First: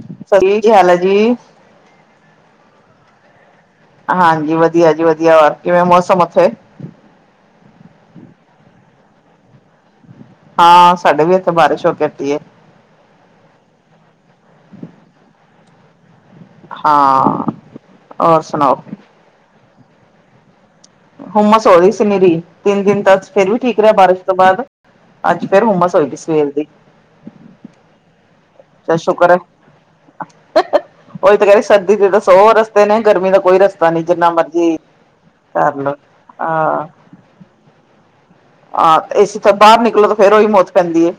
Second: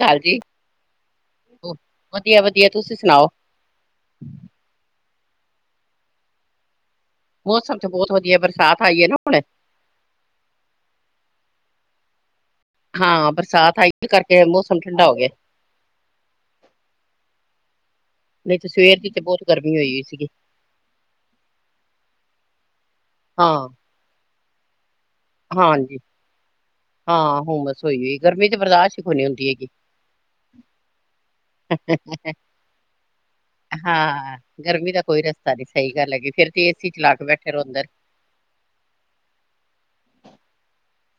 ਕਾਲ ਜੀ ਕੀ ਹਾਲ ਹੈ ਜੀ ਵਧੀਆ -ਵਧੀਆ ਤੁਸੀਂ ਸੁਣਾਓ। ਹਾਂਜੀ ਵਧੀਆ ਜੀ, ਵਧੀਆ ਹੋਰ ਕਿਵੇਂ ਮੌਸਮ ਉਥੇ। ਮੌਸਮ ਤੇ ਬਹੁਤ ਵਧੀਆ ਬਰਸਾਤ ਆਈ ਨਾ ਆਪਣੇ। ਹਾਂ ਸਾਡੇ ਵੀ, ਇੱਥੇ ਬਾਰਿਸ਼ ਹੋ ਕੇ ਹਟੀ ਏ। ਹਾਂ, ਬਰਸਾਤ ਆਈ ਸੀ ਕਰਕੇ ਮੌਸਮ ਠੰਡਾ ਹੋ ਗਿਆ। ਹਾਂ। ਹੋਰ ਨਹੀਂ ਤੇ ਸੁਣਾਓ। ਸਵੇਰ ਦੀ ਬਹੁਤ ਗਰਮੀ ਹੋਈ ਸੀਗੀ। ਹੁਮਸ ਹੋ ਰਹੀ ਸੀ ਮੇਰੀ ਤਿੰਨ ਦਿਨ ਫਿਰ ਵੀ ਹਾਂ ਠੀਕ ਰਿਹਾ ਬਾਰਿਸ਼ ਤੋਂ ਬਾਅਦ। ਅੱਜ ਫੇਰ ਹੁਮਸ ਹਾਂਜੀ ਹੋਏਗੀ ਸਵੇਰ ਦੀ। ਹਾਂ ਹੁਮਸ ਬਸ ਹੋਈ ਵੀ ਗਰਮੀ ਤੇ ਚੱਲ ਬਰਦਾਸ਼ਤ ਹੀ ਹੋਣੀ ਸ਼ੁਕਰ ਹੈ ਹੁੰਦੀ ਹੈਗੀ। ਉਹੀ ਤਾਂ ਕਹਿੰਦੇ ਸਰਦੀ ਦੇ ਤਾਂ ਸੌ ਰਸਤੇ ਨੇ ਗਰਮੀ ਦਾ ਕੋਈ ਰਸਤਾ ਨੀ ਜਿੰਨਾ ਮਰਜੀ ਸਾਰੀ ਕਰ ਸਹੀ ਲਓ ਗੱਲ ਹੈਗੀ ਫੇਰ ਤੇ ਹਾਂ ਏਸੀ ਚਲਾ ਕੇ ਬੈਠੇ ਰੋਵੋ ਅੰਦਰ। ਹਾਂ ਏਸੀ ਤੋ ਬਾਹਰ ਨਿਕਲੋ ਤਾਂ ਫੇਰ ਉਹੀ ਮੌਤ ਪੈਂਦੀ ਏ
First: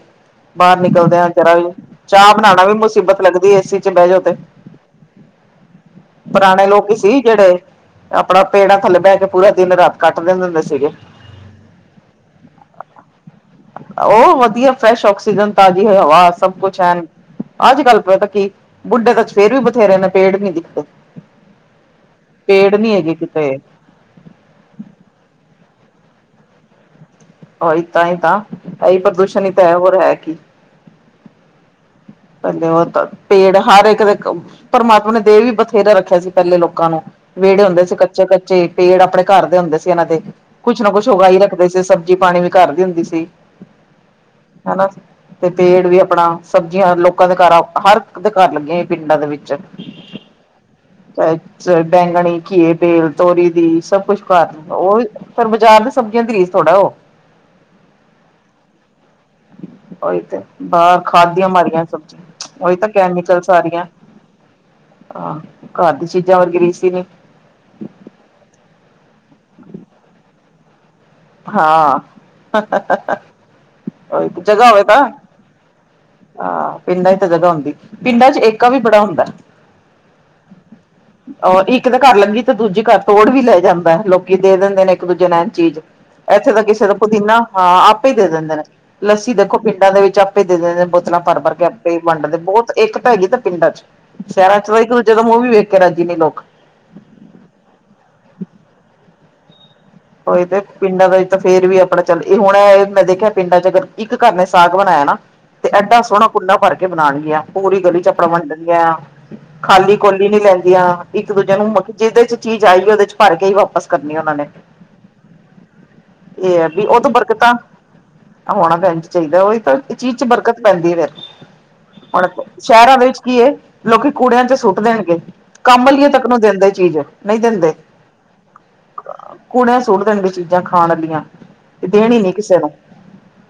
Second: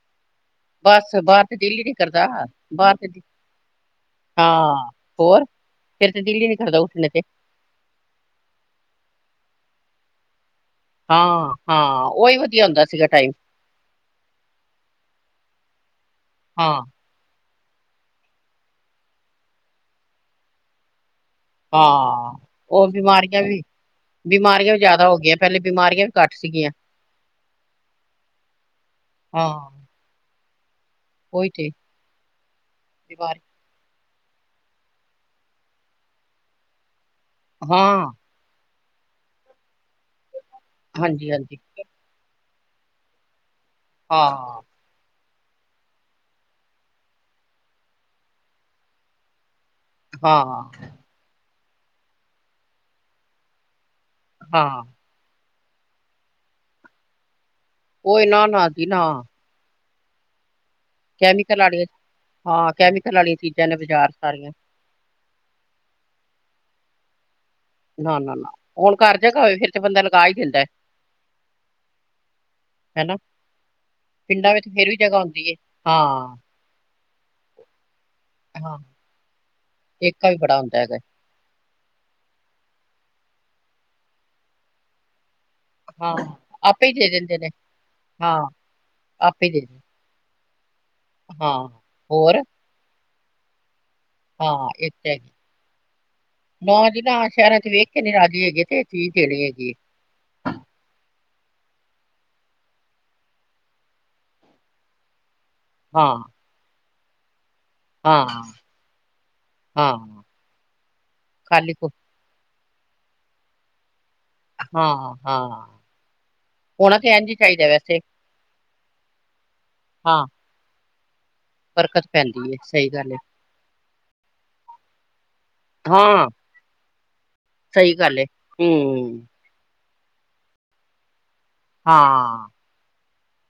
ਬਾਹਰ ਬਸ ਨਿਕਲਦੇ ਆ ਬਾਹਰ ਜਰਾ ਤੇ ਵੀ ਦਿਲ ਹੀ ਨੀ ਕਰਦਾ ਚਾਹ ਬਣਾਉਣਾ ਵੀ ਬਾਹਰ ਤੇ ਮੁਸੀਬਤ ਦਿ- ਲੱਗਦੀ ਏਸੀ ਚ ਬਹਿ ਜੋ ਤੇ। ਹਾਂ ਹੋਰ ਫੇਰ ਤੇ ਦਿਲ ਹੀ ਨੀ ਪੁਰਾਣੇ ਕਰਦਾ ਲੋਕ ਉੱਠਣੇ ਸੀ ਤੇ ਜਿਹੜੇ ਆਪਣਾ ਪੇੜਾ ਥੱਲੇ ਬਹਿ ਕੇ ਪੂਰਾ ਦਿਨ ਰਾਤ ਕੱਟ ਦਿੰਦੇ ਹੁੰਦੇ ਸੀਗੇ ਹਾਂ ਹਾਂ ਉਹੀ ਵਧੀਆ ਹੁੰਦਾ ਸੀਗਾ ਟਾਈਮ ਉਹ ਵਧੀਆ ਫਰੈਸ਼ ਆਕਸੀਜਨ ਤਾਜ਼ੀ ਹੋ ਹਵਾ ਸਭ ਹਾਂ ਕੁਛ ਐਨ। ਅੱਜ ਕੱਲ ਪਤਾ ਕੀ ਬੁੱਢੇ ਤਾਂ ਫੇਰ ਵੀ ਬਥੇਰੇ ਨੇ ਪੇੜ ਵੀ ਦਿਖਦੇ। ਹਾਂ ਪੇੜ ਹੁਣ ਨੀ ਹੈਗੇ ਬਿਮਾਰੀਆਂ ਕਿਤੇ ਵੀ ਬਿਮਾਰੀਆਂ ਵੀ ਜ਼ਿਆਦਾ ਹੋ ਗਈਆਂ ਪਹਿਲੇ ਬਿਮਾਰੀਆਂ ਵੀ ਘੱਟ ਸੀਗੀਆਂ। ਹ ਤਾਂ ਹੀ ਤਾਂ ਹੈ ਹੀ ਪ੍ਰਦੂਸ਼ਣ ਹਾਂ ਹੀ ਤਾਂ ਹੈ ਹੋਰ ਹੈ ਕੀ। ਉਹੀ ਤੇੇ ਪਹਿਲੇ ਉਹ ਤਾਂ ਪੇੜ ਹਰ ਇੱਕ ਦੇ ਪਰਮਾਤਮਾ ਨੇ ਦੇ ਵੀ ਬਥੇਰਾ ਰੱਖਿਆ ਸੀ ਪਹਿਲੇ ਲੋਕਾਂ ਨੂੰ ਵਿਹੜੇ ਹੁੰਦੇ ਸੀ ਹਾਂ ਕੱਚੇ ਕੱਚੇ ਪੇੜ ਆਪਣੇ ਘਰ ਦੇ ਹੁੰਦੇ ਸੀ ਇਹਨਾਂ ਦੇ ਕੁਛ ਨਾ ਕੁਛ ਹਾਂਜੀ ਉਗਾਈ ਹਾਂਜੀ ਰੱਖਦੇ ਸੀ ਸਬਜ਼ੀ ਪਾਣੀ ਵੀ ਘਰ ਦੀ ਹੁੰਦੀ ਸੀ। ਹਾਂ ਹਨਾ ਤੇ ਪੇੜ ਵੀ ਆਪਣਾ ਸਬਜ਼ੀਆਂ ਲੋਕ ਲੋਕਾਂ ਦੇ ਘਰ ਹਰ ਦੇ ਘਰ ਲੱਗੀਆਂ ਹੋਈਆਂ ਪਿੰਡਾਂ ਦੇ ਵਿੱਚ ਹਾਂ -ਹਾਂ। ਚਾਹੇ ਬੈਂਗਣੀ ਘੀਏ ਬੇਲ ਤੋਰੀ ਦੀ ਸਭ ਕੁਛ ਘਰ ਹਾਂ ਉਹ ਫਿਰ ਬਾਜ਼ਾਰ ਦੇ ਸਬਜ਼ੀਆਂ ਦੀ ਰੀਸ ਥੋੜ੍ਹਾ ਉਹ ਉਹ ਇਹ ਨਾ ਨਾ ਜੀ ਨਾ ਉਹੀ ਤੇ ਹਾਂ ਖਾਦ ਦੀਆਂ ਕੈਮੀਕਲ ਮਾਰੀਆਂ ਵਾਲੀਆਂ ਸਭ ਹਾਂ ਕੈਮੀਕਲ ਵਾਲੀਆਂ ਚੀਜ਼ਾਂ ਨੇ ਬਾਜ਼ਾਰ ਚ ਸਾਰੀਆਂ ਆਹ ਘਰ ਦੀ ਚੀਜ਼ਾਂ ਵਰਗੀ ਰੀਸ ਈ ਨਹੀਂ। ਨਾ, ਨਾ, ਨਾ ਹੁਣ ਘਰ ਜੋਗਾ ਹੋਵੇ ਫਿਰ ਤੇ ਬੰਦਾ ਲਗਾ ਹੀ ਦਿੰਦਾ ਏ। ਹਾਂ ਹਨਾ ਉਹੀ ਪਿੰਡਾਂ ਵਿੱਚ ਜਗ੍ਹਾ ਹੋਵੇ ਫੇਰ ਵੀ ਤਾਂ ਜਗ੍ਹਾ ਹੁੰਦੀ ਹੈ ਹਾਂ ਪਿੰਡਾਂ ਵਿੱਚ ਤਾਂ ਜਗ੍ਹਾ ਹੁੰਦੀ। ਪਿੰਡਾਂ ਚ ਏਕਾ ਹਾਂ ਵੀ ਬੜਾ ਹੁੰਦਾ। ਏਕਾ ਵੀ ਬੜਾ ਹੁੰਦਾ ਹੈਗਾ ਹੋਰ ਇੱਕ ਦੇ ਘਰ ਲੱਗੀ ਤੇ ਦੂਜੀ ਘਰ ਤੋੜ ਵੀ ਲੈ ਜਾਂਦਾ ਲੋਕੀ ਦੇ ਦਿੰਦੇ ਨੇ ਇੱਕ ਦੂਜੇ ਨੋ ਇੰਜ ਚੀਜ਼। ਹਾਂ ਇੱਥੇ ਤਾਂ ਆਪੇ ਕਿਸੇ ਹੀ ਦਾ ਦੇ ਦਿੰਦੇ ਪੁਦੀਨਾ ਨੇ ਹਾਂ ਆਪੇ ਦੇ ਹਾਂ ਦਿੰਦੇ ਨੇ ਲੱਸੀ ਆਪੇ ਹੀ ਦੇਖੋ ਦਿੰਦੇ ਪਿੰਡਾਂ ਦੇ ਵਿੱਚ ਆਪੇ ਦੇ ਦਿੰਦੇ ਨੇ। ਬੋਤਲਾਂ ਭਰ ਹਾਂ ਭਰ ਕੇ ਆਪੇ ਹੀ ਵੰਡ ਹੋਰ ਦਿੰਦੇ ਨੇ ਬਹੁਤ ਏਕਤਾ ਹੈਗੀ ਤਾਂ ਪਿੰਡਾਂ ਚ ਸ਼ਹਿਰਾਂ ਚ ਹਾਂ ਤਾਂ ਇੱਕ ਦੂਜੇ ਦਾ ਹੈਗੀ ਮੂੰਹ ਵੀ ਵੇਖ ਕੇ ਰਾਜੀ ਨੀ ਲੋਕ ਨਾ ਜੀ ਨਾ ਸ਼ਹਿਰਾਂ ਚ ਵੇਖ ਕੇ ਨੀ ਰਾਜੀ ਹੈਗੇ ਤੇ ਚੀਜ਼ ਦੇਣੀ ਹੈਗੀ ਏ। ਉਹੀ ਤੇ ਪਿੰਡਾਂ ਦਾ ਤਾਂ ਫੇਰ ਵੀ ਆਪਣਾ ਚੱਲ ਇਹ ਹੁਣ ਇਹ ਮੈਂ ਦੇਖਿਆ ਪਿੰਡਾਂ ਚ ਅਗਰ ਇੱਕ ਘਰ ਨੇੇ ਸਾਗ ਬਣਾਇਆ ਨਾ ਤੇ ਐਡਾ ਹਾਂ, ਸੋਹਣਾ ਕੁੰਨਾ ਭਰ ਕੇ ਬਣਾਉਣਗੀਆਂ। ਪੂਰੀ ਗਲੀ ਚ ਆਪਣਾ ਹਾਂ, ਵੰਡਦੀਆ ਖਾਲੀ ਹਾਂ। ਕੋਲੀ ਨੀ ਲੈਂਦੀਆਂ ਇੱਕ ਦੂਜੇ ਨੂੰ ਖਾਲੀ ਕੋ ਮਤਲਬ ਜਿਹਦੇ ਚ ਚੀਜ਼ ਆ ਜਵੇ ਉਹਦੇ ਚ ਭਰ ਕੇ ਹੀ ਵਾਪਸ ਕਰਨੀ ਉਹਨਾਂ ਨੇ ਹਾਂ, ਹਾਂ। ਇਹ ਹੈ ਵੀ ਹੋਣਾ ਉਹ ਤੇ ਇੰਝ ਹੀ ਬਰਕਤਾਂ ਚਾਹੀਦਾ ਵੈਸੇ। ਹੋਣਾ ਭੈਣ ਜੀ ਚਾਹੀਦਾ ਉਹੀ ਤਾਂ ਚੀਜ਼ ਚ ਹਾਂ। ਬਰਕਤ ਦਿੱਕਤ ਪੈਂਦੀ ਹੈ ਫਿਰ ਬਰਕਤ ਹੁਣ ਪੈਂਦੀ ਏ, ਸਹੀ ਸ਼ਹਿਰਾਂ ਦੇ ਗੱਲ ਏ। ਵਿੱਚ ਕੀ ਹੈ ਲੋਕੀ ਕੂੜਿਆਂ ਚ ਸੁੱਟ ਦੇਣਗੇ। ਕੰਮ ਵਾਲੀਆਂ ਤੱਕ ਹਾਂ। ਨੂੰ ਦਿੰਦੇ ਚੀਜ਼ ਨਹੀਂ ਦਿੰਦੇ। ਸਹੀ ਗੱਲ ਏ। ਹੂੰ ਕੁੂੜਿਆਂ ਚ ਸੁੱਟ ਦਿੰਦੇ ਚੀਜ਼ਾਂ ਦੀਆਂ। ਹਾਂ,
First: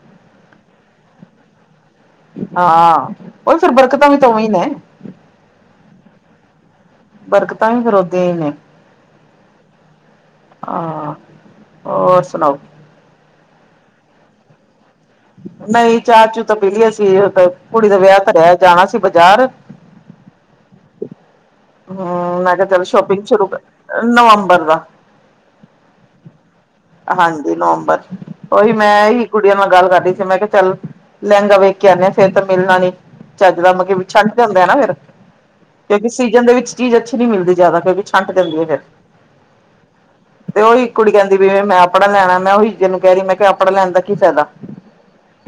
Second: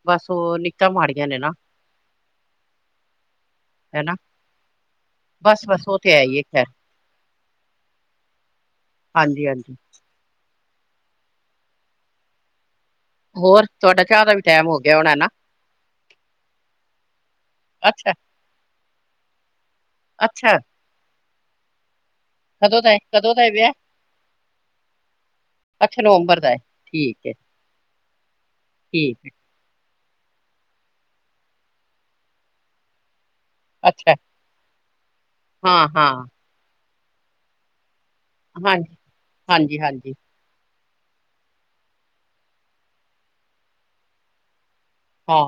ਬਸ ਉਹ ਨੀਤਾਂ ਮਾੜੀਆਂ ਨੇ ਨਾ ਹਾਂ ਉਹ ਫਿਰ ਬਰਕਤਾਂ ਵੀ ਤੇ ਉਹੀ ਨੇ ਬਸ, ਬਸ ਉਹ ਤੇ ਹੈ ਹੀ ਹੈ ਖੈਰ ਬਰਕਤਾਂ ਵੀ ਫਿਰ ਉਦਾਂ ਹੀ ਨੇ। ਹਾਂਜੀ-ਹਾਂਜੀ। ਹਾਂ, ਹੋਰ ਸੁਣਾਓ ਹੋਰ ਤੁਹਾਡਾ ਚਾਹ ਦਾ ਵੀ ਟਾਈਮ ਹੋ ਗਿਆ ਹੋਣਾ ਨਾ, ਨਹੀਂ ਚਾਹ ਚੂ ਤਾਂ ਪੀਲੀ ਅਸੀਂ ਕੁੜੀ ਦਾ ਵਿਆਹ ਤਰਿਆ ਜਾਣਾ ਸੀ ਬਾਜ਼ਾਰ। ਅੱਛਾ, ਹਾ ਮੈਂ ਕਿਹਾ ਕਦੋਂ ਚਲੋ ਦਾ ਏ, ਸ਼ੋਪਿੰਗ ਕਦੋਂ ਦਾ ਏ ਸ਼ੁਰੂ ਵਿਆਹ? ਨਵੰਬਰ ਦਾ, ਅੱਛਾ, ਨਵੰਬਰ ਦਾ ਹੈ, ਹਾਂਜੀ ਨਵੰਬਰ ਉਹੀ ਮੈਂ ਹੀ ਠੀਕ ਏ, ਕੁ ਕੁੜੀਆਂ ਨਾਲ ਗੱਲ ਕਰਦੀ ਸੀ ਮੈਂ ਕਿਹਾ ਚੱਲ ਲਹਿੰਗਾ ਵੇਖ ਕੇ ਆਉਨੇ ਆ ਫੇਰ ਤਾਂ ਮਿਲਣਾ ਨੀ, ਚੱਜ ਦਾ ਮਤਲਬ ਅੱਛਾ। ਛੱਡ ਜਾਂਦਾ ਆ ਨਾ ਫਿਰ ਕਿਉਂਕਿ ਹਾਂ-ਹਾਂ, ਸੀਜਨ ਦੇ ਵਿੱਚ, ਚੀਜ਼ ਅੱਛੀ ਨੀ ਮਿਲਦੀ ਜਿਆਦਾ ਕਿਉਂਕਿ ਛੰਟ ਦਿੰਦੀ ਹੈ ਫੇਰ, ਹਾਂਜੀ, ਹਾਂਜੀ-ਹਾਂਜੀ, ਤੇ ਉਹੀ ਕੁੜੀਆ ਦੀ ਵੇ ਮੈਂ ਆਪਣਾ ਲੈਣਾ ਮੈਂ ਉਹੀ ਜੇਨੂੰ ਕਹਿ ਰਹੀ ਮੈਂ ਕਿਹਾ ਆਪਣਾ ਲੈਣ ਦਾ ਕੀ ਫਾਇਦਾ,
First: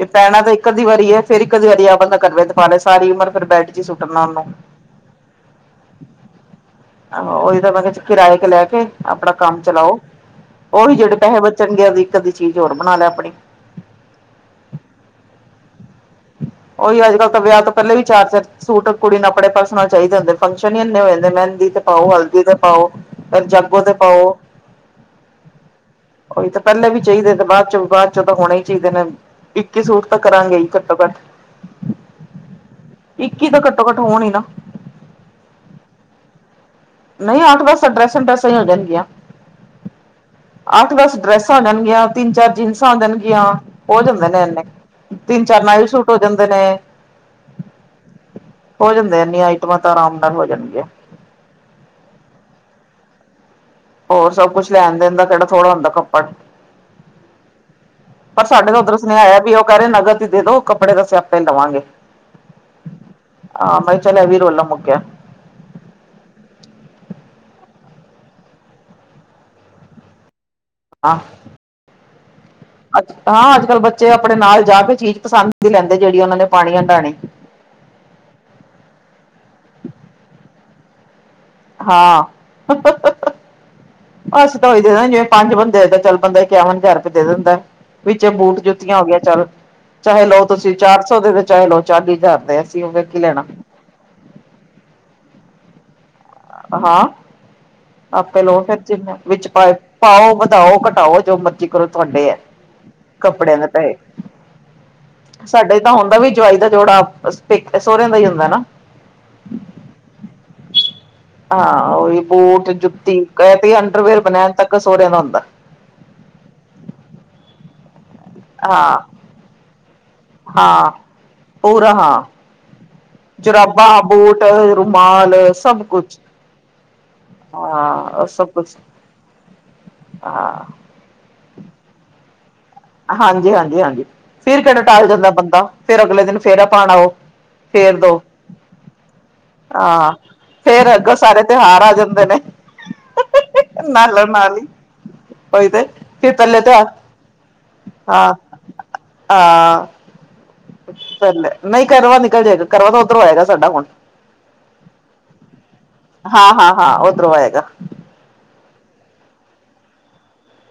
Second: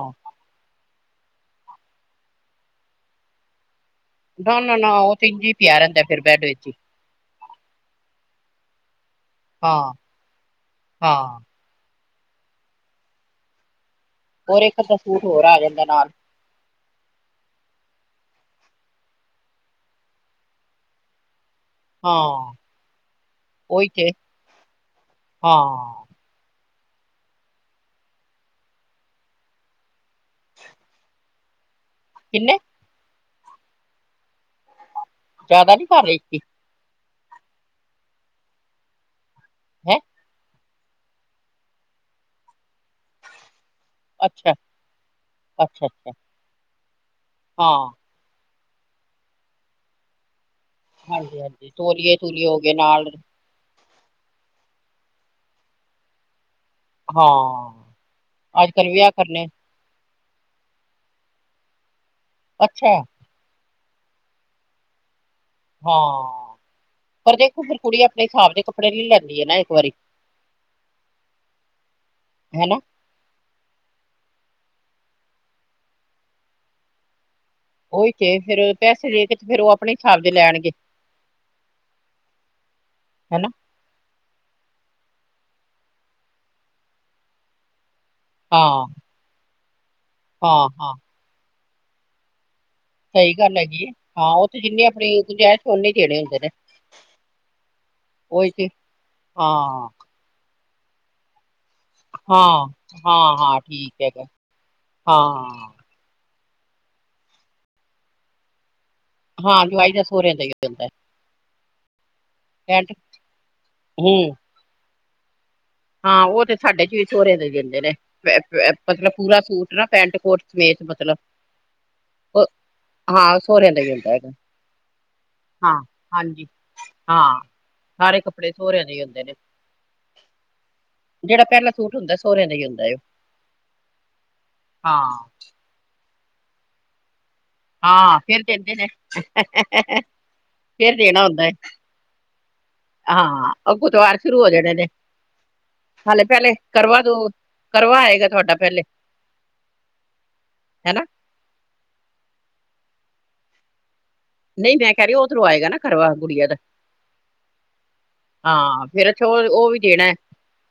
ਇਹ ਪੈਣਾ ਤਾਂ, ਇਕ ਅੱਧੀ ਵਾਰੀ ਏ ਫੇਰ ਇਕ ਅੱਧੀ ਵਾਰੀ ਏ ਆਪ ਬੰਦਾ ਕਰ ਦੇ ਪਾ ਲੇ ਸਾਰੀ ਉਮਰ ਫਿਰ ਬੈਠ, ਜੀ ਸੁੱਟਣਾ, ਉਹਨੂੰ ਨਾ ਨਾ ਨਾ ਉਹ ਤੇ ਇੰਝ ਹੀ ਪਿਆ ਰਹਿੰਦਾ ਫੇਰ ਬੈਡ ਵਿੱਚ ਹੀ, ਆਹ ਉਹੀ ਤਾਂ ਮੈਂ ਕਿਹਾ ਕਿਰਾਏ ਕੇ ਲੈ ਕੇ ਆਪਣਾ ਕੰਮ ਹਾਂ। ਚਲਾਓ। ਉਹੀ ਜਿਹੜੇ ਹਾਂ। ਪੈਸੇ ਬਚਣਗੇ ਓਦੀ ਇੱਕ ਅੱਧੀ ਚੀਜ਼ ਹੋਰ ਬਣਾ ਲੈ ਆਪਣੀ। ਹੋਰ ਇਕ ਅੱਧਾ ਸੂਟ ਹੋਰ ਆ ਜਾਂਦਾ ਨਾਲ। ਉਹੀ ਅੱਜ ਕੱਲ ਤਾਂ ਵਿਆਹ ਤੋਂ ਪਹਿਲਾਂ ਵੀ ਚਾਰ-ਚਾਰ, ਸੂਟ ਕੁੜੀ ਨੂੰ ਆਪਣੇੇ ਪਰਸਨਲ ਚਾਹੀਦੇ ਹੁੰਦੇ ਫੰਕਸ਼ਨ ਹੀ ਇੰਨੇ ਹੋ ਜਾਂਦੇ ਮਹਿੰਦੀ ਤੇ, ਪਾਓ ਹਲਦੀ ਹਾਂ, ਤੇ ਪਾਓ, ਫਿਰ ਜਾਗੋ ਤੇ ਪਾਓ। ਹਾਂ, ਉਹੀ ਤਾਂ ਪਹਿਲੇ ਵੀ ਚਾਹੀਦੇ ਤੇ ਬਾਅਦ ਚ ਬਾਅਦ ਚੋਂ ਤਾਂ ਹੋਣੇ ਹੀ ਚਾਹੀਦੇ ਨੇ। ਇੱਕੀ ਸੂਟ ਤਾਂ ਕਰਾਂਗੇ ਹੀ ਘੱਟੋ ਘੱਟ। ਕਿਨੇ? ਇਕੀ ਤਾਂ ਘੱਟੋ ਘੱਟ ਹੋਣ ਹੀ ਨਾ, ਜ਼ਿਆਦਾ ਨੀ ਕਰ ਰਹੇ ਇੱਕੀ। ਨਹੀਂ ਅੱਠ ਦਸ ਡਰੈਸਾਂ ਡਰੈਸਾਂ ਹੀ ਹੋ ਜਾਣਗੀਆਂ। ਹੈ। ਅੱਠ ਦੱਸ ਡਰੈਸਾਂ ਜਾਣਗੀਆਂ ਤਿੰਨ ਚਾਰ ਜੀਨਸਾਂ ਆ ਦੇਣਗੀਆ। ਹੋ ਜਾਂਦੇ ਨੇ ਅੱਛਾ, ਇੰਨੇ ਤਿੰਨ ਚਾਰ ਨਾਈ ਅੱਛਾ, ਸੂਟ ਅੱਛਾ ਹੋ ਜਾਂਦੇ ਨੇ। ਹਾਂ। ਹੋ ਜਾਂਦੇ ਇੰਨੀਆਂ ਆਈਟਮਾਂ ਤਾਂ ਆਰਾਮ ਨਾਲ ਹੋ ਜਾਂਦੀਆ। ਹਾਂਜੀ-ਹਾਂਜੀ, ਤੋਲੀਏ ਤੂਲੀਏ ਹੋ ਗਏ ਨਾਲ, ਹੋਰ ਸਭ ਕੁਛ ਲੈਣ ਦੇਣ ਦਾ ਕਿਹੜਾ ਥੋੜ੍ਹਾ ਹੁੰਦਾ ਕੱਪੜ ਹਾਂ, ਪਰ ਅੱਜ ਸਾਡੇ ਤਾਂ ਕੱਲ ਉੱਧਰੋਂ ਵਿਆਹ ਸੁਨੇਹਾ ਆਇਆ ਕਰਨੇ ਵੀ ਉਹ ਕਰੇ ਨਗਦ ਹੀ ਦੇ ਦੋ ਕੱਪੜੇ ਤਾ ਅਸੀ ਆਪੇ ਹੀ ਲਵਾਂਗੇ। ਅੱਛਾ। ਆਹ ਮੈਂ ਚਲ ਏ ਵੀ ਰੋਲਾ ਮੁੱਕਿਆ, ਹਾਂ। ਪਰ ਦੇਖੋ ਫਿਰ ਕੁੜੀ ਆਪਣੇ ਹਿਸਾਬ ਦੇ ਕੱਪੜੇ ਲਈ ਲੈਂਦੀ ਆ ਨਾ ਇੱਕ ਵਾਰੀ, ਹਾਂ, ਹੈਨਾ। ਹਾਂ ਅੱਜ ਕੱਲ੍ਹ ਬੱਚੇ ਆਪਣੇ ਨਾਲ ਜਾ ਕੇ ਚੀਜ਼ ਪਸੰਦ ਦੀ ਲੈਂਦੇ ਜਿਹੜੀ ਉਹਨਾਂ ਨੇ ਪਾਣੀ ਹੰਡਾਣੀ। ਉਹੀ ਤੇ ਫੇਰ ਉਹ ਪੈਸੇ ਦੇ ਕੇ ਤੇ ਫੇਰ ਉਹ ਆਪਣੇ ਹਿਸਾਬ ਦੇ ਲੈਣਗੇ। ਹਾਂ, ਹਨਾ ਬਸ ਤਾਂ ਉਹੀ ਦੇ ਦੇ ਜਿਵੇਂ ਪੰਜ ਬੰਦੇ ਚੱਲ ਬੰਦਾ ਇਕਾਵਨ ਹਜ਼ਾਰ ਰੁਪਏ ਦੇ ਦਿੰਦਾ। ਵਿੱਚ ਬੂਟ ਹਾਂ, ਜੁੱਤੀਆਂ ਹੋ ਗਈਆਂ ਚੱਲ, ਚਾਹੇ ਲਓ ਹਾਂ, ਤੁਸੀਂ ਹਾਂ। ਚਾਰ ਸੌ ਦੇ ਤੇ ਚਾਹੇ ਲਓ ਚਾਲੀ ਹਜ਼ਾਰ ਦੇ। ਅਸੀਂ ਉਹ ਕੀ ਸਈ ਲੈਣਾ ਗੱਲ ਹੈਗੀ ਏ। ਹਾਂ ਓ ਤੇ ਜਿੰਨੀ ਆਪਣੀ ਗੁੰਜਾਇਸ਼ ਓਨੇ ਦੇਣੇ ਹੁੰਦੇ ਨੇ। ਹਾਂ, ਆਪੇ ਉਹੀ ਲੋ ਤੇ ਫਿਰ ਜਿਨ ਵਿੱਚ ਹਾਂ। ਪਾਏ। ਪਾਓ, ਵਧਾਓ, ਘਟਾਓ ਜੋ ਮਰਜ਼ੀ ਕਰੋ ਤੁਆਡੇ ਐ ਹਾਂ, ਹਾਂ, ਕੱਪੜਿਆਂ ਹਾਂ ਦੇ ਪੈਹੇ, ਠੀਕ ਹੈਗਾ। ਹਾਂ, ਸਾਡੇ ਦਾਂ ਹੁੰਦਾ ਵੀ ਜਵਾਈ ਦਾ ਜੋੜਾ ਅਸ ਪੇਕ ਅ ਸੋਰੇਆਂ ਦਾ ਈ ਹੁੰਦਾ ਨਾ? ਹਾਂ, ਜਵਾਈ ਦਾ ਸੋਰੇਆਂ ਦਾ ਈ ਹੋਂਦੈ। ਹਾਂ, ਓਈ ਬੂਟ, ਜੁੱਤੀ ਕ ਤੇ ਅੰਡਰਵੇਅਰ, ਹੂੰ ਬਣੈਣ ਤੱਕ ਸੋਰੇਆਂ ਦਾ ਹੁੰਦੈ। ਹਾਂ, ਓ ਤੇ ਸਾਡੇ 'ਚ ਵੀ ਸੋਰੇ ਦੇ ਦਿੰਦੇ ਨੇ। ਪੇ ਪੇ ਹਾਂ, ਮਤਲਬ ਪੂਰਾ ਸੂਟ ਨਾ ਪੈਂਟ-ਕੋਟ ਹਾਂ, ਪੂਰਾ ਹਾਂ ਹਾਂ ਸਹੁਰਿਆਂ ਦਾ ਹੀ ਜੁਰਾਬਾਂ, ਹੁੰਦਾ ਹੈਗਾ। ਬੂਟ, ਰੁਮਾਲ ਹਾਂ, ਸਭ ਕੁਛ ਹਾਂਜੀ ਹਾਂ ਹਾਂ, ਸਾਰੇ ਓ ਸਭ ਕੱਪੜੇ ਕੁਛ। ਸਹੁਰਿਆਂ ਦੇ ਹੀ ਹੁੰਦੇ ਹਾਂ। ਜੜਾ ਪੈਲਾ ਸੂਟ ਹੁੰਦੈ ਸੋਰੇਆਂ ਦਾ ਈ ਹੁੰ ਹਾਂਜੀ-ਹਾਂਜੀ-ਹਾਂਜੀ ਫਿਰ ਕੇੜਾ ਟਾਲ ਹਾਂ, ਜਾਂਦਾ ਬੰਦਾ ਫਿਰ ਅਗਲੇ ਦਿਨ ਫੇਰਾ ਪਾਨ ਆਓ। ਫੇਰ ਹਾਂ ਦਓ। ਫੇਰ ਦਿੰਦੇ ਨੇ ਹਾਂ, ਫੇਰ ਅੱਗੋਂ ਦੇਣਾ ਸਾਰੇ ਹੁੰਦਾ ਏ। ਤਿਉਹਾਰ ਆ ਜਾਂਦੇ ਨੇ। ਹਾਂ, ਅੱਗੋਂ ਤਓਆਰ ਨਾਲੋਂ ਸ਼ੁਰੂ ਹੋ ਨਾਲ ਹੀ ਜਾਣੇ ਨੇ। ਉਹੀ ਤੇ ਹਾਲੇ ਫਿਰ ਪੈਲੇ ਪਹਿਲੇ ਤਿਉਹਾਰ ਕਰਵਾਚੌ ਕਰਵਾ ਆਏਗਾ ਹਾਂ ਤੁਆਡਾ ਪੈਲੇ, ਹੈ ਨਾ। ਫੇਰ ਲੈ, ਨਈ ਕਰਵਾ ਨਿਕਲ ਜੇਗਾ। ਕਰਵਾ ਤਾਂ ਓਧਰੋਂ ਆਏਗਾ ਸਾਡਾ ਹੁਣ। ਨਈ ਮੈਂ ਕੈ ਰੀ ਆਂ ਓਧਰੋਂ ਆਏਗਾ ਨਾ ਕਰਵਾ, ਗੁੜੀਆਂ ਹਾਂ ਦਾ। ਹਾਂ ਹਾਂ ਉੱਧਰੋਂ ਆਏਗਾ ਹਾਂ, ਫੇਰ ਅੱਛਾ ਓ, ਓ ਵੀ ਦੇਨੈ।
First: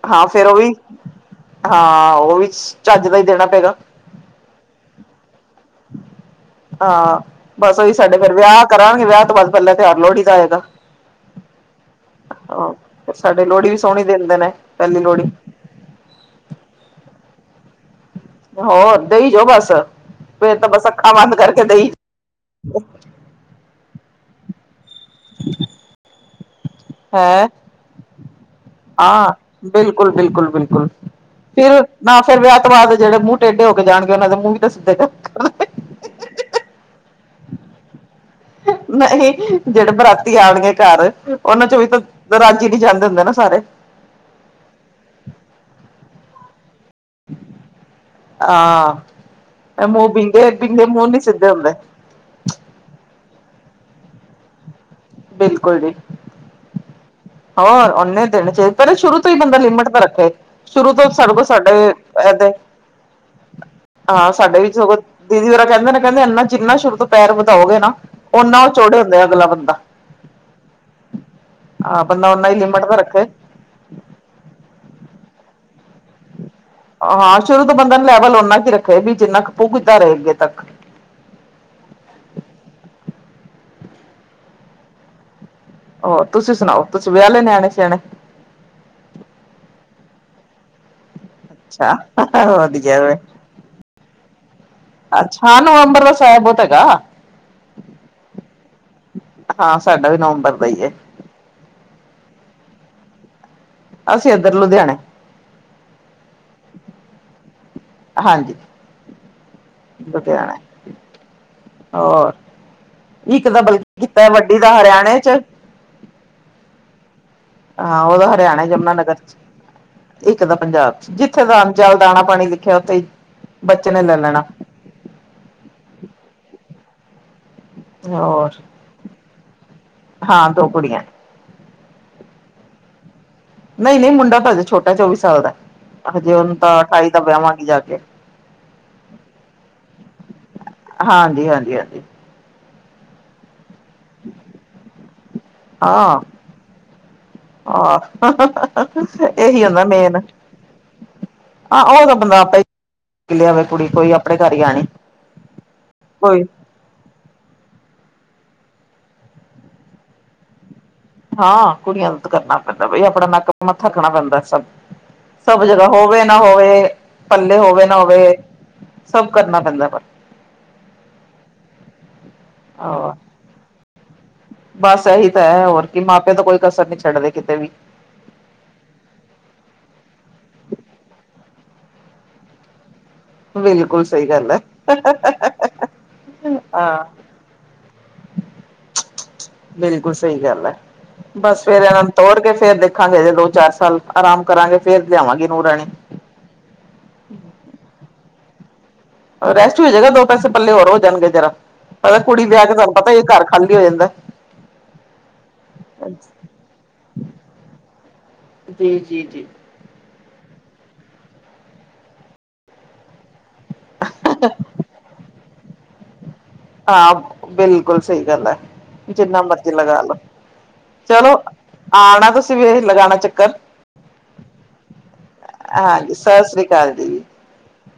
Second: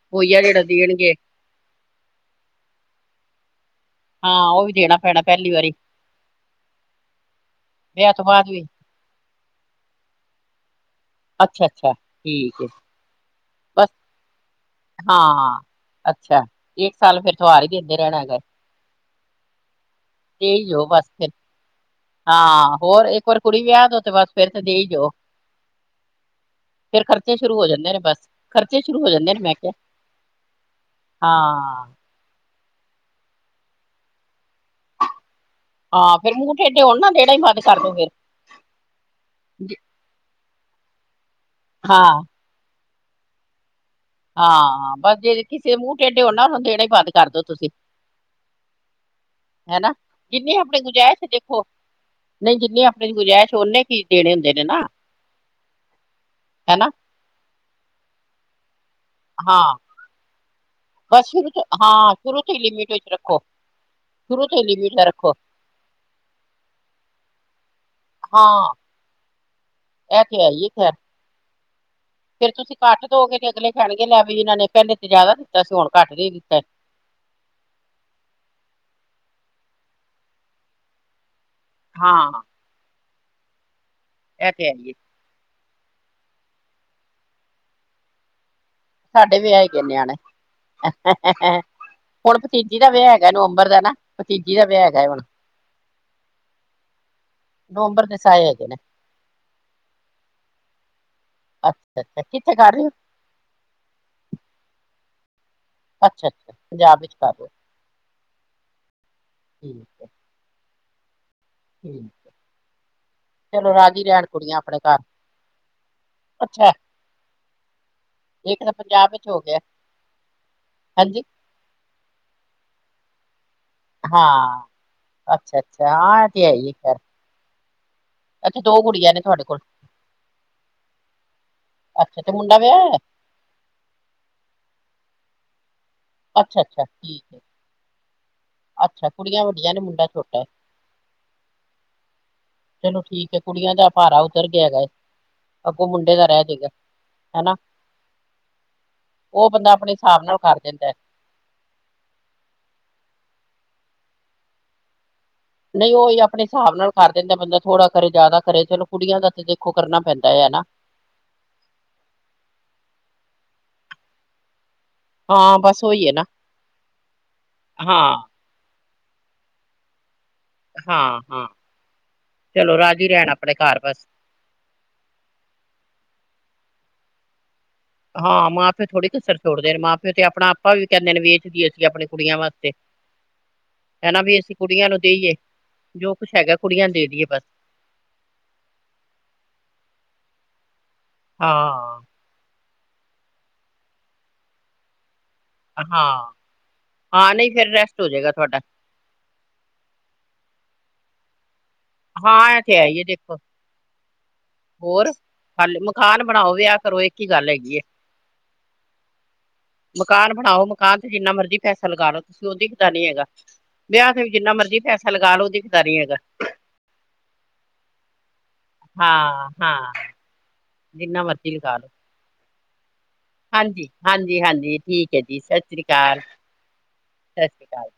ਹਾਂ, ਫੇਰ ਓ ਵੀ। ਹਾਂ, ਓ ਵੀ ਚੱਜ ਦਾ ਈ ਦੇਣਾ ਪੇਗਾ। ਹਾਂ, ਓ ਵੀ ਦੇਣਾ ਪੈਣੈ ਪੈਲੀ ਵਾਰੀ। ਹਾਂ, ਬਸ ਓਈ ਵਿਆਹ ਸਾਡੇ ਤੋਂ ਫੇਰ ਬਾਅਦ ਵੀ ਵਿਆ ਕਰਾਂਗੇ, ਵਿਆ ਤੋਂ ਬਾਦ ਪੈਲਾ ਤੇਓਆਰ ਲੋੜੀ ਦਾ ਆਏਗਾ। ਅੱਛਾ-ਅੱਛਾ ਠੀਕ ਏ। ਫੇਰ ਸਾਡੇ ਲੋੜੀ ਵੀ ਸੋਣੀ ਦਿੰਦੇ ਨੇ। ਪਹਿਲੀ ਲੋਹੜੀ ਹਾਂ-ਹਾਂ, ਅੱਛਾ। ਏਕ ਸਾਲ ਫੇਰ ਤੇਓਆਰ ਈ ਦੇਂਦੇ ਰੈਣਾ ਹੈਗੈ। ਹੋਰ ਦਈ ਜੋ ਬਸ। ਫੇਰ ਹੀ ਤਾਂ ਜਾਓ ਬਸ ਅੱਖਾਂ ਫਿਰ ਬੰਦ ਕਰਕੇ ਦਈ ਹਾਂ, ਹੋਰ ਏੱਕ ਵਾਰ ਕੁੜੀ ਵਿਆ ਦੋ ਤੇ ਬਸ ਫੇਰ ਤੇ ਦੇਈ ਜੋਓ। [unintelligible] ਫੇਰ ਖਰਚੇ ਹੈਂ ਸ਼ੁਰੂ ਹੋ ਜਾਂਦੇ ਨੇ ਬਸ। ਖਰਚੇ ਸ਼ੁਰੂ ਹੋ ਹਾਂ, ਜਾਂਦੇ ਨੇ ਮੈਂ ਕਿਹਾ ਬਿਲਕੁਲ-ਬਿਲਕੁਲ-ਬਿਲਕੁਲ ਫੇਰ ਹਾਂ ਨਾ ਫੇਰ ਵਿਆ ਤੋਂ ਬਾਦ ਜੇੜੇ ਮੂੰਅ ਟੇਢੇ ਹੋ ਕੇ ਜਾਣਗੇ ਓਨਾਂ ਦੇ ਮੂੰਅ ਵੀ ਤੇ ਸਿੱਧੇ ਕਰ ਕਰ ਹਾਂ ਫੇਰ ਮੂੰਹ ਟੇਢੇ ਹੋਣ ਨਾ ਦੇਣਾ ਈ ਬੰਦ ਕਰਦੋ ਫੇਰ। ਨ ਅ ਈ ਜੜੇ ਬਰਾਤੀ ਆਣਗੇ ਘਾਰ ਓਨਾਂ 'ਚੋਂ ਵੀ ਹਾਂ ਤੇ ਰਾਜੀ ਨੀ ਜਾਂਦੇ ਹੁੰਦੇ ਨਾ ਸਾਰੇ। ਹਾਂ, ਬਸ ਜੇ ਕਿਸੇ ਮੂੰਅ ਟੇਡੇ ਹੋਨ ਨਾ ਹੰ ਦੇਣੇ ਈ ਬੰਦ ਕਰਦੋ ਤੁਸੀ। ਹਾਂ, ਐ ਮੂੰਅ ਬਿੰਗੇ, ਬਿੰਗੇ ਮੂੰਅ ਨੀ ਸਿੱਧੇ ਹੁੰਦੇ। ਨਈ ਜਿੰਨੀ ਆਪਣੇ 'ਚ ਗੁਜਾਇਸ਼ ਓਨੇ ਕੀ ਦੇਣੇ ਹੁੰਦੇ ਨੇ ਨਾ। ਬਿਲਕੁਲ ਜੀ। ਹਨਾ ਹੋਰ, ਓਨੇ ਦੇਣੇ ਚਾਈਦੇ ਨੇ ਸ਼ੁਰੂ ਫੇਰ ਬੰਦਾ ਹਾਂ ਲਿਮਟ ਤਾਂ ਰੱਖੇ। ਸ਼ੁਰੂ ਤੋਂ ਬਸ ਸਾਡੇ ਕੋਲ ਸ਼ੁਰੂ ਤੋਂ ਸਾਡੇ ਹਾਂ ਸ਼ੁਰੂ ਐਦੇ ਤੋਂ ਹੀ ਲਿਮਿਟ ਵਿੱਚ ਰੱਖੋ ਈ ਹਾਂ, ਸ਼ੁਰੂ ਤੋਂ ਸਾਡੇ ਹੀ ਵੀ ਸਗੋਂ ਲਿਮਿਟ ਰੱਖੋ ਦੀਦੀ ਹੋਰਾ ਕੈਂਦੇ ਨੇ ਕੈਂਦੇ ਏਨਾ ਜਿੰਨਾ ਸ਼ੁਰੂ ਤੋਂ ਪੈਰ ਵਧਾਓਗੇ ਨਾ ਓਨਾਂ ਓ ਚੌੜੇ ਹੁੰਦੇ ਐ ਅਗਲਾ ਬੰਦਾ। ਐ ਤੇ ਹੈ ਈ ਏ ਖੈਰ। ਹਾਂ ਬੰਦਾ ਓਨਾ ਫੇਰ ਹੀ ਤੁਸੀ ਲਿਮਿਟ ਦਾ ਘੱਟ ਰੱਖੇ ਦੋਗੇ ਤੇ ਅਗਲੇ ਖਹਿਣਗੇ ਲੈ ਵੀ ਏਨਾਂ ਨੇ ਪੈਲੇ ਤੇ ਜ਼ਿਆਦਾ ਦਿੱਤਾ ਸੀ ਹੋਣ ਘੱਟ ਦੇ ਦਿੱਤੈ। ਹਾਂ ਸ਼ੁਰੂ ਤੋਂ ਬੰਦਾ ਲੈਵਲ ਓਨਾ ਕ ਹੀ ਰੱਖੇ ਵੀ ਜਿੰਨਾ ਪੁਗਦਾ ਰਹੇ ਅੱਗੇ ਤੱਕ ਹਾਂ। ਇਹ ਤੇੇ ਹੈ ਈ ਏ। ਹੋਰ, ਤੁਸੀਂ ਸੁਣਾਓ, ਤੁਸੀਂ ਵਿਆਹ ਲਏ ਨਿਆਣੇ ਸਿਆਣੇ। ਸਾਡੇ ਵੀ ਵਿਆਹੇ ਗਏ ਨਿਆਣੇ ਹੈ। ਹੁਣ ਅੱਛਾ ਭਤੀਜੀ ਦਾ ਵਧੀਆ ਵਿਆਹ ਵੇ ਹੈਗਾ ਨਵੰਬਰ ਦਾ ਨਾ ਭਤੀਜੀ ਦਾ ਵਿਆਹ ਹੈਗਾ। ਹੈ ਹੁਣ ਅੱਛਾ ਹਾਂ ਨਵੰਬਰ ਸਾਹਿਆ ਬਹੁਤ ਹੈਗਾ। ਨਵੰਬਰ ਤੇ ਸਾਏ ਹੈਗੇ ਨੇ। ਹਾਂ ਸਾਡਾ ਵੀ ਨਵੰਬਰ ਦਾ ਹੀ ਏ। ਅੱਛਾ, ਅੱਛਾ ਕਿੱਥੇ ਕਰ ਰਹੇ ਹੋ? ਅਸੀਂ ਇੱਧਰ ਲੁਧਿਆਣੇ। ਅੱਛਾ, ਅੱਛਾ ਪੰਜਾਬ ਵਿੱਚ ਕਰ ਲੋ। ਹਾਂਜੀ ਠੀਕ ਹੈ ਲੁਧਿਆਣਾ। ਠੀਕ ਹੋਰ, ਇੱਕ ਦਾ ਚਲੋ ਬਲਕਿ ਰਾਜੀ ਰਹਿਣ ਕੀਤਾ ਕੁੜੀਆਂ ਵੱਡੀ ਦਾ ਆਪਣੇ ਘਰ ਹਰਿਆਣੇ 'ਚ। ਅੱਛਾ। ਹਾਂ ਉਹਦਾ ਇੱਕ ਹਰਿਆਣੇ ਤਾਂ ਯਮੁਨਾ ਪੰਜਾਬ ਨਗਰ ਵਿੱਚ 'ਚ ਹੋ ਗਿਆ ਇੱਕ ਦਾ ਪੰਜਾਬ 'ਚ ਹਾਂਜੀ ਜਿੱਥੇ ਦਾ ਜਲ ਦਾਣਾ ਪਾਣੀ ਲਿਖਿਆ ਉੱਥੇ ਈ ਹਾਂ ਅੱਛਾ ਅੱਛਾ ਹਾਂ ਇਹ ਤੇ ਹੈ ਹੀ ਫੇਰ। ਹੋਰ ਅੱਛਾ ਦੋ ਕੁੜੀਆਂ ਨੇ ਤੁਹਾਡੇ ਕੋਲ ਹਾਂ ਦੋ ਕੁੜੀਆਂ ਅੱਛਾ ਤੇ ਮੁੰਡਾ ਵਿਆਹਿਆ ਹੋਇਆ ਹੈ? ਨਹੀਂ ਨਹੀਂ ਮੁੰਡਾ ਤਾਂ ਹਜੇ ਛੋਟਾ ਚੌਵੀ ਸਾਲ ਦਾ ਹਜੇ ਉਹਨੂੰ ਅੱਛਾ ਤਾਂ ਅੱਛਾ ਅਠਾਈ ਦਾ ਠੀਕ ਹੈ ਵਿਆਵਾਂਗੇ ਜਾ ਕੇ। ਅੱਛਾ ਕੁੜੀਆਂ ਵੱਡੀਆਂ ਨੇ ਮੁੰਡਾ ਛੋਟਾ ਏ ਹਾਂਜੀ ਹਾਂਜੀ ਹਾਂਜੀ ਚਲੋ ਠੀਕ ਹੈ। ਕੁੜੀਆਂ ਦਾ ਭਾਰਾ ਉਤਰ ਗਿਆ ਦਾ ਅੱਗੋਂ ਮੁੰਡੇ ਦਾ ਰਹਿ ਜਏਗਾ ਹੈ ਨਾ। ਹਾਂ। ਉਹ ਇਹੀ ਬੰਦਾ ਆਪਣੇ ਹਿਸਾਬ ਨਾਲ ਕਰ ਦਿੰਦਾ। ਆਹ ਉਹ ਤਾਂ ਬੰਦਾ ਆਪੇ ਲਿਆਵੇ ਕੁੜੀ ਕੋਈ ਆਪਣੇ ਘਰ ਹੀ ਆਉਣੀ। ਨਹੀਂ ਉਹੀ ਆਪਣੇ ਹਿਸਾਬ ਨਾਲ। ਕਰ ਦਿੰਦਾ ਬੰਦਾ ਥੋੜਾ ਕਰੇ, ਜ਼ਿਆਦਾ ਕਰੇ ਚਲੋ ਕੁੜੀਆਂ ਦਾ ਤਾਂ ਦੇਖੋ ਕਰਨਾ ਪੈਂਦਾ ਹੈ ਨਾ। ਹਾਂ ਕੁੜੀਆਂ ਦਾ ਤਾਂ ਕਰਨਾ ਪੈਂਦਾ ਬਈ ਆਪਣਾ ਨੱਕ ਮੱਥਾ ਰੱਖਣਾ ਪੈਂਦਾ ਸਭ। ਹਾਂ ਸਭ ਬਸ ਜਗ੍ਹਾ ਉਹੀ ਹੈ ਹੋਵੇ ਨਾ ਹੋਵੇ, ਪੱਲੇ ਹੋਵੇ ਨਾ ਹਾਂ ਹੋਵੇ। ਸਭ ਕਰਨਾ ਪੈਂਦਾ ਪਰ। ਹਾਂ, ਹਾਂ ਚਲੋ ਰਾਜੀ ਹਾਂ ਰਹਿਣ ਆਪਣੇ ਘਰ ਬਸ। ਬਸ ਇਹੀ ਤਾਂ ਹੈ ਹੋਰ ਕਿ ਮਾਂ ਪਿਓ ਤਾਂ ਕੋਈ ਕਸਰ ਨਹੀਂ ਛੱਡਦੇ ਕਿਤੇ ਵੀ। ਹਾਂ ਮਾਂ ਪਿਓ ਥੋੜ੍ਹੀ ਕਸਰ ਛੋੜਦੇ ਨੇ ਮਾਂ ਪਿਓ ਤੇ ਆਪਣਾ ਆਪਾਂ ਵੀ ਕਹਿੰਦੇ ਨੇ ਵੇਚ ਦੇਈਆ ਆਪਣੀਆਂ ਕੁੜੀਆਂ ਵਾਸਤੇ। ਹੂੰ। ਬਿਲਕੁਲ ਇਹ ਨਾ ਸਹੀ ਵੀ ਗੱਲ ਅਸੀਂ ਹੈ ਕੁੜੀਆਂ ਨੂੰ ਦੇਈਏ ਜੋ ਕੁਛ ਹੈਗਾ ਕੁੜੀਆਂ ਨੂੰ ਹਾਂ। ਦੇ ਦਈਏ ਬਸ ਬਿਲਕੁਲ ਸਹੀ ਗੱਲ ਹੈ, ਬਸ ਫੇਰ ਇਹਨਾਂ ਹਾਂ ਨੂੰ। ਤੋਰ ਕੇ ਫੇਰ ਦੇਖਾਂਗੇ ਹਜੇ ਦੋ ਚਾਰ ਸਾਲ ਆਰਾਮ ਕਰਾਂਗੇ ਫੇਰ ਲਿਆਵਾਂਗੇ। ਨੂੰਹ ਰਾਣੀ ਹਾਂ, ਹਾਂ ਨਹੀਂ ਫਿਰ ਰੈਸਟ ਹੋ ਜਏਗਾ ਤੁਹਾਡਾ। ਰੈਸਟ ਹੋ ਜਾਏਗਾ ਦੋ ਪੈਸੇ ਪੱਲੇ ਹੋਰ ਹੋ ਜਾਣਗੇ ਜਰਾ। ਪਤਾ ਹਾਂ ਕੁੜੀ ਇਹ ਵਿਆਹ ਕੇ ਤੇ ਹੈ ਤੁਹਾਨੂੰ ਹੀ ਹੈ ਪਤਾ ਜੀ ਦੇਖੋ ਘਰ ਖਾਲੀ ਹੋ ਜਾਂਦਾ ਹੈ। ਹੋਰ ਖਾਲੀ ਮਕਾਨ ਬਣਾਓ ਵਿਆਹ ਕਰੋ ਇੱਕ ਹੀ ਗੱਲ ਹੈਗੀ ਹੈ। ਜੀ, ਜੀ, ਜੀ। ਮਕਾਨ ਬਣਾਓ ਮਕਾਨ ਤੇ ਜਿੰਨਾ ਮਰਜ਼ੀ ਪੈਸਾ ਲਗਾ ਲਓ ਤੁਸੀਂ ਉਹ ਦਿਖਦਾ ਨੀ ਹੈਗਾ। ਵਿਆਹ ਤੇ ਵੀ ਜਿੰਨਾ ਮਰਜੀ ਪੈਸਾ ਲਗਾ ਲੋ ਉਹ ਦਿਖਦਾ ਨਹੀਂ ਹੈਗਾ। ਹਾਂ ਬਿਲਕੁਲ ਸਹੀ ਗੱਲ ਹੈ, ਜਿੰਨਾ ਹਾਂ ਮਰਜ਼ੀ ਹਾਂ ਲਗਾ ਲਉ। ਜਿੰਨਾ ਮਰਜ਼ੀ ਲਗਾ ਲੋ। ਆਉਣਾ ਤੁਸੀਂ ਵੀ ਜੀ ਲਗਾਉਣਾ ਚੱਕਰ। ਹਾਂਜੀ ਹਾਂਜੀ ਹਾਂਜੀ ਠੀਕ ਹੈ ਜੀ ਸਤਿ ਸ਼੍ਰੀ ਹਾਂਜੀ ਅਕਾਲ, ਸਤਿ ਸ੍ਰੀ ਅਕਾਲ ਜੀ ਸਤਿ ਸ੍ਰੀ ਅਕਾਲ।